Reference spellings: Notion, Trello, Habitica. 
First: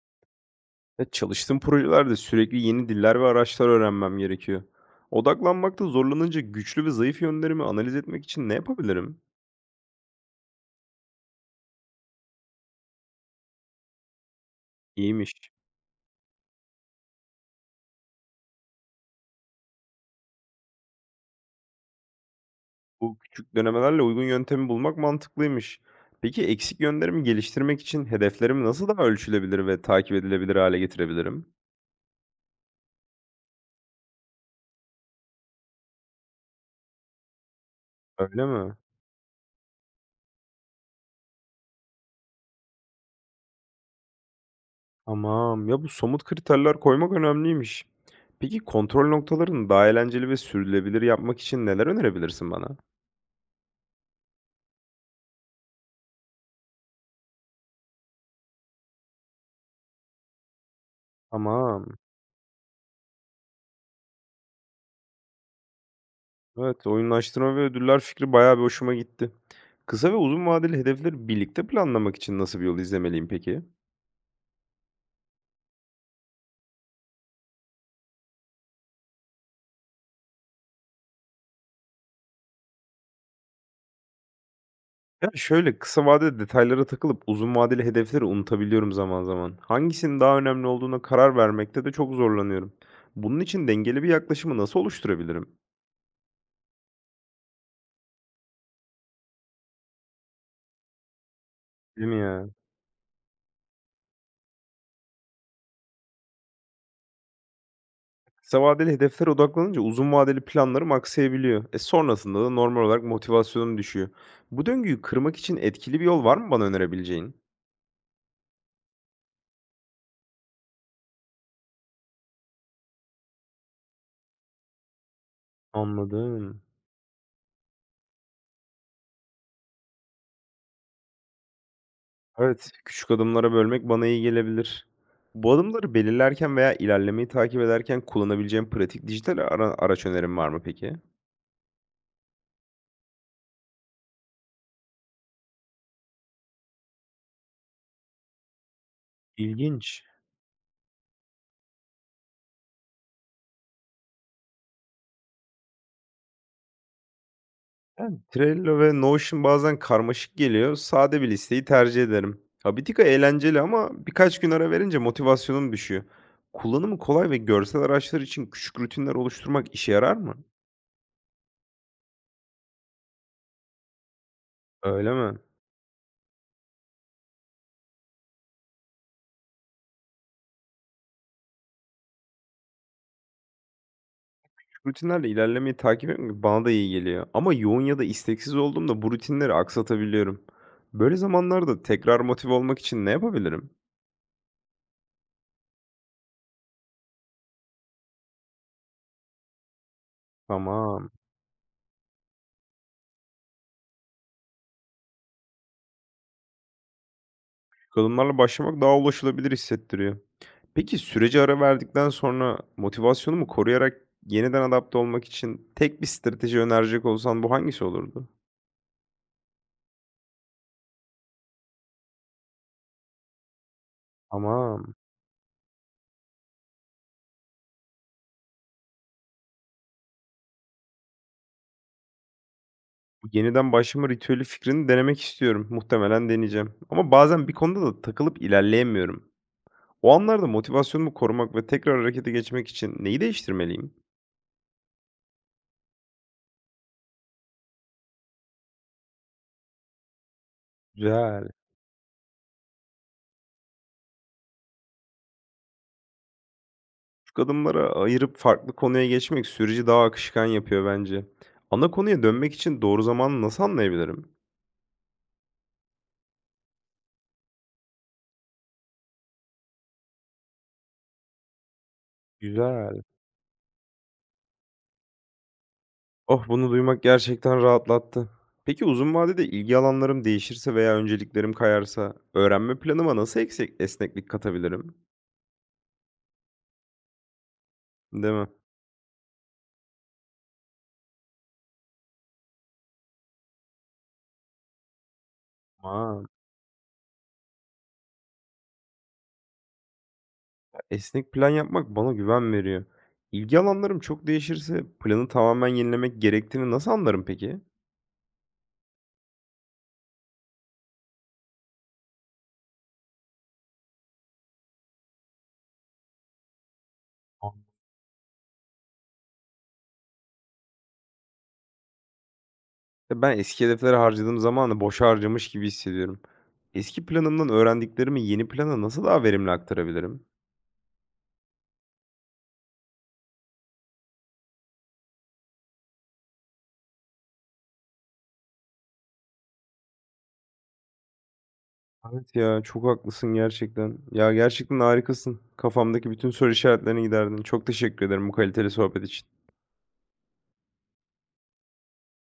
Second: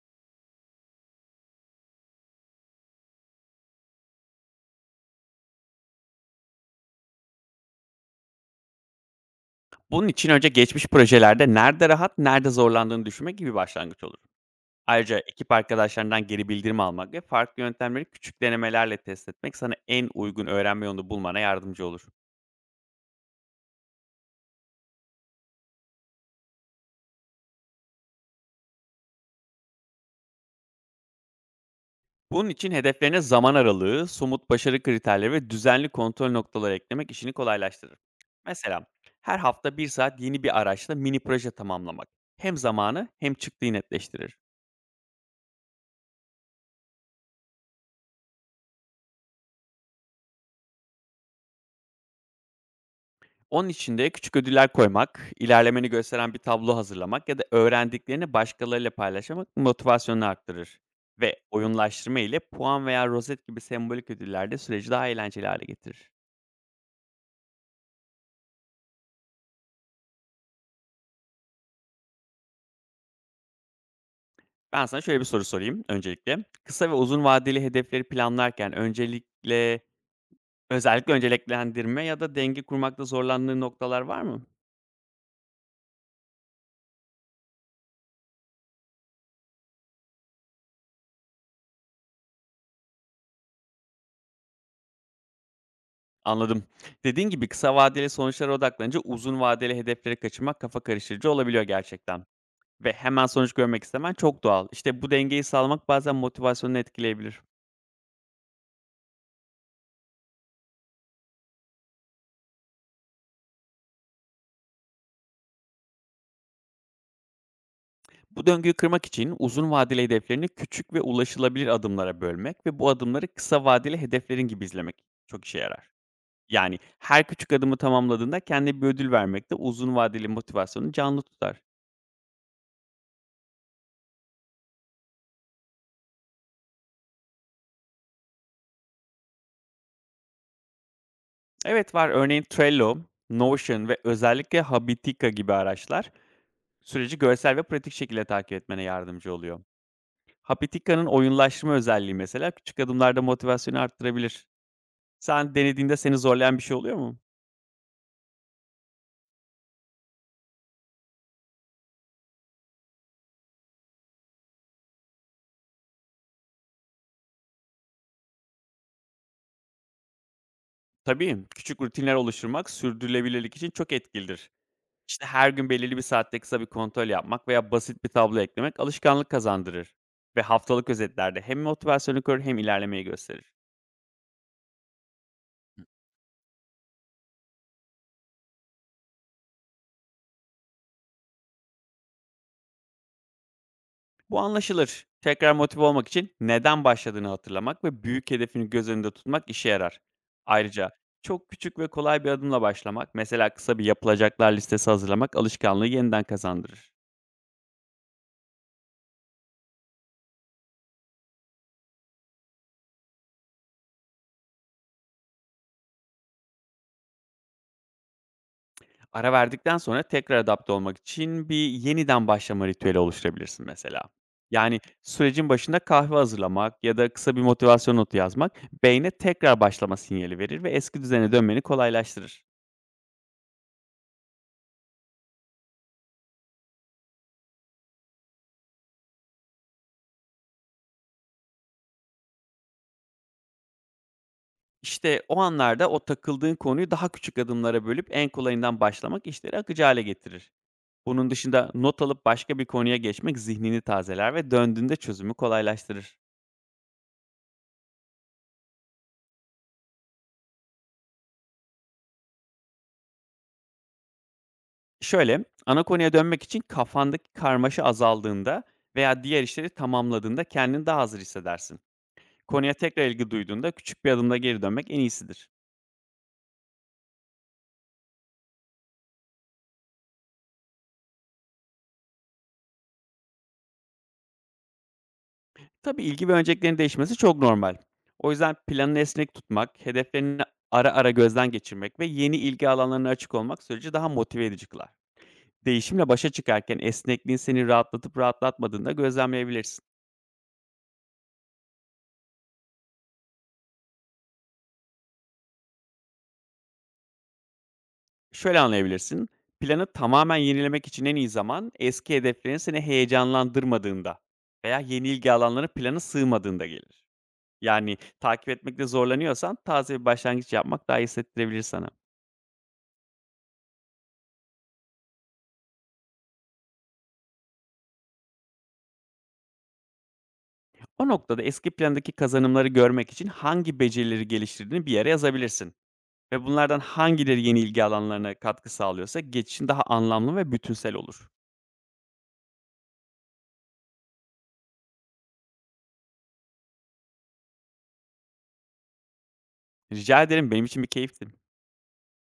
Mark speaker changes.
Speaker 1: Ya, çalıştığım projelerde sürekli yeni diller ve araçlar öğrenmem gerekiyor. Odaklanmakta zorlanınca güçlü ve zayıf yönlerimi analiz etmek için ne yapabilirim?
Speaker 2: Bunun için önce geçmiş projelerde nerede rahat, nerede zorlandığını düşünmek gibi bir başlangıç olur. Ayrıca
Speaker 1: İyiymiş.
Speaker 2: ekip arkadaşlarından geri bildirim almak ve farklı yöntemleri küçük denemelerle test etmek sana en uygun öğrenme yolunu bulmana yardımcı olur.
Speaker 1: Bu küçük denemelerle uygun yöntemi bulmak mantıklıymış. Peki eksik yönlerimi geliştirmek için hedeflerimi nasıl daha ölçülebilir ve takip edilebilir hale getirebilirim?
Speaker 2: Bunun için hedeflerine zaman aralığı, somut başarı kriterleri ve düzenli kontrol noktaları eklemek işini kolaylaştırır.
Speaker 1: Öyle mi?
Speaker 2: Mesela her hafta bir saat yeni bir araçla mini proje tamamlamak hem zamanı hem çıktıyı netleştirir.
Speaker 1: Tamam. Ya bu somut kriterler koymak önemliymiş. Peki kontrol noktalarını daha eğlenceli ve sürdürülebilir yapmak için neler önerebilirsin bana?
Speaker 2: Onun için de küçük ödüller koymak, ilerlemeni gösteren bir tablo hazırlamak ya da öğrendiklerini başkalarıyla paylaşmak motivasyonunu arttırır. Ve
Speaker 1: Tamam.
Speaker 2: oyunlaştırma ile puan veya rozet gibi sembolik ödüller de süreci daha eğlenceli hale getirir.
Speaker 1: Evet, oyunlaştırma ve ödüller fikri bayağı bir hoşuma gitti. Kısa ve uzun vadeli hedefleri birlikte planlamak için nasıl bir yol izlemeliyim peki?
Speaker 2: Ben sana şöyle bir soru sorayım öncelikle. Kısa ve uzun vadeli hedefleri planlarken öncelikle özellikle önceliklendirme ya da denge kurmakta zorlandığın noktalar var mı?
Speaker 1: Ya şöyle, kısa vadede detaylara takılıp uzun vadeli hedefleri unutabiliyorum zaman zaman. Hangisinin daha önemli olduğuna karar vermekte de çok zorlanıyorum. Bunun için dengeli bir yaklaşımı nasıl oluşturabilirim?
Speaker 2: Anladım. Dediğin gibi kısa vadeli sonuçlara odaklanınca uzun vadeli hedefleri kaçırmak kafa karıştırıcı olabiliyor
Speaker 1: Değil mi
Speaker 2: gerçekten.
Speaker 1: ya?
Speaker 2: Ve hemen sonuç görmek istemen çok doğal. İşte bu dengeyi sağlamak bazen motivasyonunu etkileyebilir.
Speaker 1: Kısa vadeli hedeflere odaklanınca uzun vadeli planlarım aksayabiliyor. E sonrasında da normal olarak motivasyonum düşüyor. Bu döngüyü kırmak için etkili bir yol var mı bana önerebileceğin?
Speaker 2: Bu döngüyü kırmak için uzun vadeli hedeflerini küçük ve ulaşılabilir adımlara bölmek ve bu adımları kısa vadeli hedeflerin gibi izlemek çok işe yarar.
Speaker 1: Anladım.
Speaker 2: Yani her küçük adımı tamamladığında kendine bir ödül vermek de uzun vadeli motivasyonu canlı tutar.
Speaker 1: Evet, küçük adımlara bölmek bana iyi gelebilir. Bu adımları belirlerken veya ilerlemeyi takip ederken kullanabileceğim pratik dijital araç önerim var mı peki?
Speaker 2: Evet var, örneğin Trello, Notion ve özellikle Habitica gibi araçlar süreci görsel ve pratik şekilde takip etmene yardımcı oluyor.
Speaker 1: İlginç.
Speaker 2: Hapitika'nın oyunlaştırma özelliği mesela küçük adımlarda motivasyonu arttırabilir. Sen denediğinde seni zorlayan bir şey oluyor mu?
Speaker 1: Yani Trello ve Notion bazen karmaşık geliyor. Sade bir listeyi tercih ederim. Habitika eğlenceli ama birkaç gün ara verince motivasyonum düşüyor. Kullanımı kolay ve görsel araçlar için küçük rutinler oluşturmak işe yarar mı?
Speaker 2: Tabii, küçük rutinler oluşturmak sürdürülebilirlik için çok etkilidir.
Speaker 1: Öyle
Speaker 2: İşte
Speaker 1: mi?
Speaker 2: her gün belirli bir saatte kısa bir kontrol yapmak veya basit bir tablo eklemek alışkanlık kazandırır. Ve haftalık özetlerde hem motivasyonu korur hem ilerlemeyi gösterir.
Speaker 1: Rutinlerle ilerlemeyi takip etmek bana da iyi geliyor ama yoğun ya da isteksiz olduğumda bu rutinleri aksatabiliyorum. Böyle zamanlarda tekrar motive olmak için ne yapabilirim?
Speaker 2: Bu anlaşılır. Tekrar motive olmak için neden başladığını hatırlamak ve büyük hedefini göz önünde tutmak işe yarar. Ayrıca
Speaker 1: Tamam.
Speaker 2: çok küçük ve kolay bir adımla başlamak, mesela kısa bir yapılacaklar listesi hazırlamak alışkanlığı yeniden kazandırır.
Speaker 1: Kadınlarla başlamak daha ulaşılabilir hissettiriyor. Peki sürece ara verdikten sonra motivasyonumu koruyarak yeniden adapte olmak için tek bir strateji önerecek olsan bu hangisi olurdu?
Speaker 2: Ara verdikten sonra tekrar adapte olmak için bir yeniden başlama ritüeli oluşturabilirsin mesela. Yani
Speaker 1: Tamam.
Speaker 2: sürecin başında kahve hazırlamak ya da kısa bir motivasyon notu yazmak beyne tekrar başlama sinyali verir ve eski düzene dönmeni kolaylaştırır.
Speaker 1: Bu yeniden başlama ritüeli fikrini denemek istiyorum. Muhtemelen deneyeceğim. Ama bazen bir konuda da takılıp ilerleyemiyorum. O anlarda motivasyonumu korumak ve tekrar harekete geçmek için neyi değiştirmeliyim?
Speaker 2: İşte, o anlarda o takıldığın konuyu daha küçük adımlara bölüp en kolayından başlamak işleri akıcı hale getirir. Bunun
Speaker 1: Güzel.
Speaker 2: dışında not alıp başka bir konuya geçmek zihnini tazeler ve döndüğünde çözümü kolaylaştırır.
Speaker 1: Küçük adımlara ayırıp farklı konuya geçmek süreci daha akışkan yapıyor bence. Ana konuya dönmek için doğru zamanı nasıl anlayabilirim?
Speaker 2: Şöyle, ana konuya dönmek için kafandaki karmaşa azaldığında veya diğer işleri tamamladığında kendini daha hazır hissedersin. Konuya
Speaker 1: Güzel.
Speaker 2: tekrar ilgi duyduğunda küçük bir adımda geri dönmek en iyisidir.
Speaker 1: Oh, bunu duymak gerçekten rahatlattı. Peki uzun vadede ilgi alanlarım değişirse veya önceliklerim kayarsa öğrenme planıma nasıl eksik esneklik katabilirim?
Speaker 2: Tabii, ilgi ve önceliklerin değişmesi çok normal. O
Speaker 1: Değil mi?
Speaker 2: yüzden planını esnek tutmak, hedeflerini ara ara gözden geçirmek ve yeni ilgi alanlarına açık olmak süreci daha motive edici kılar. Değişimle
Speaker 1: Aman.
Speaker 2: başa çıkarken esnekliğin seni rahatlatıp rahatlatmadığını da gözlemleyebilirsin.
Speaker 1: Esnek plan yapmak bana güven veriyor. İlgi alanlarım çok değişirse planı tamamen yenilemek gerektiğini nasıl anlarım peki?
Speaker 2: Şöyle anlayabilirsin. Planı tamamen yenilemek için en iyi zaman, eski hedeflerin seni heyecanlandırmadığında veya yeni ilgi alanları plana sığmadığında gelir. Yani takip etmekte zorlanıyorsan taze bir başlangıç yapmak daha iyi hissettirebilir sana.
Speaker 1: Ya ben eski hedeflere harcadığım zamanı boşa harcamış gibi hissediyorum. Eski planımdan öğrendiklerimi yeni plana nasıl daha verimli aktarabilirim?
Speaker 2: O noktada eski plandaki kazanımları görmek için hangi becerileri geliştirdiğini bir yere yazabilirsin. Ve bunlardan hangileri yeni ilgi alanlarına katkı sağlıyorsa geçişin daha anlamlı ve bütünsel olur.
Speaker 1: Evet ya, çok haklısın gerçekten. Ya gerçekten harikasın. Kafamdaki bütün soru işaretlerini giderdin. Çok teşekkür ederim bu kaliteli sohbet için.
Speaker 2: Rica ederim, benim için bir keyifti.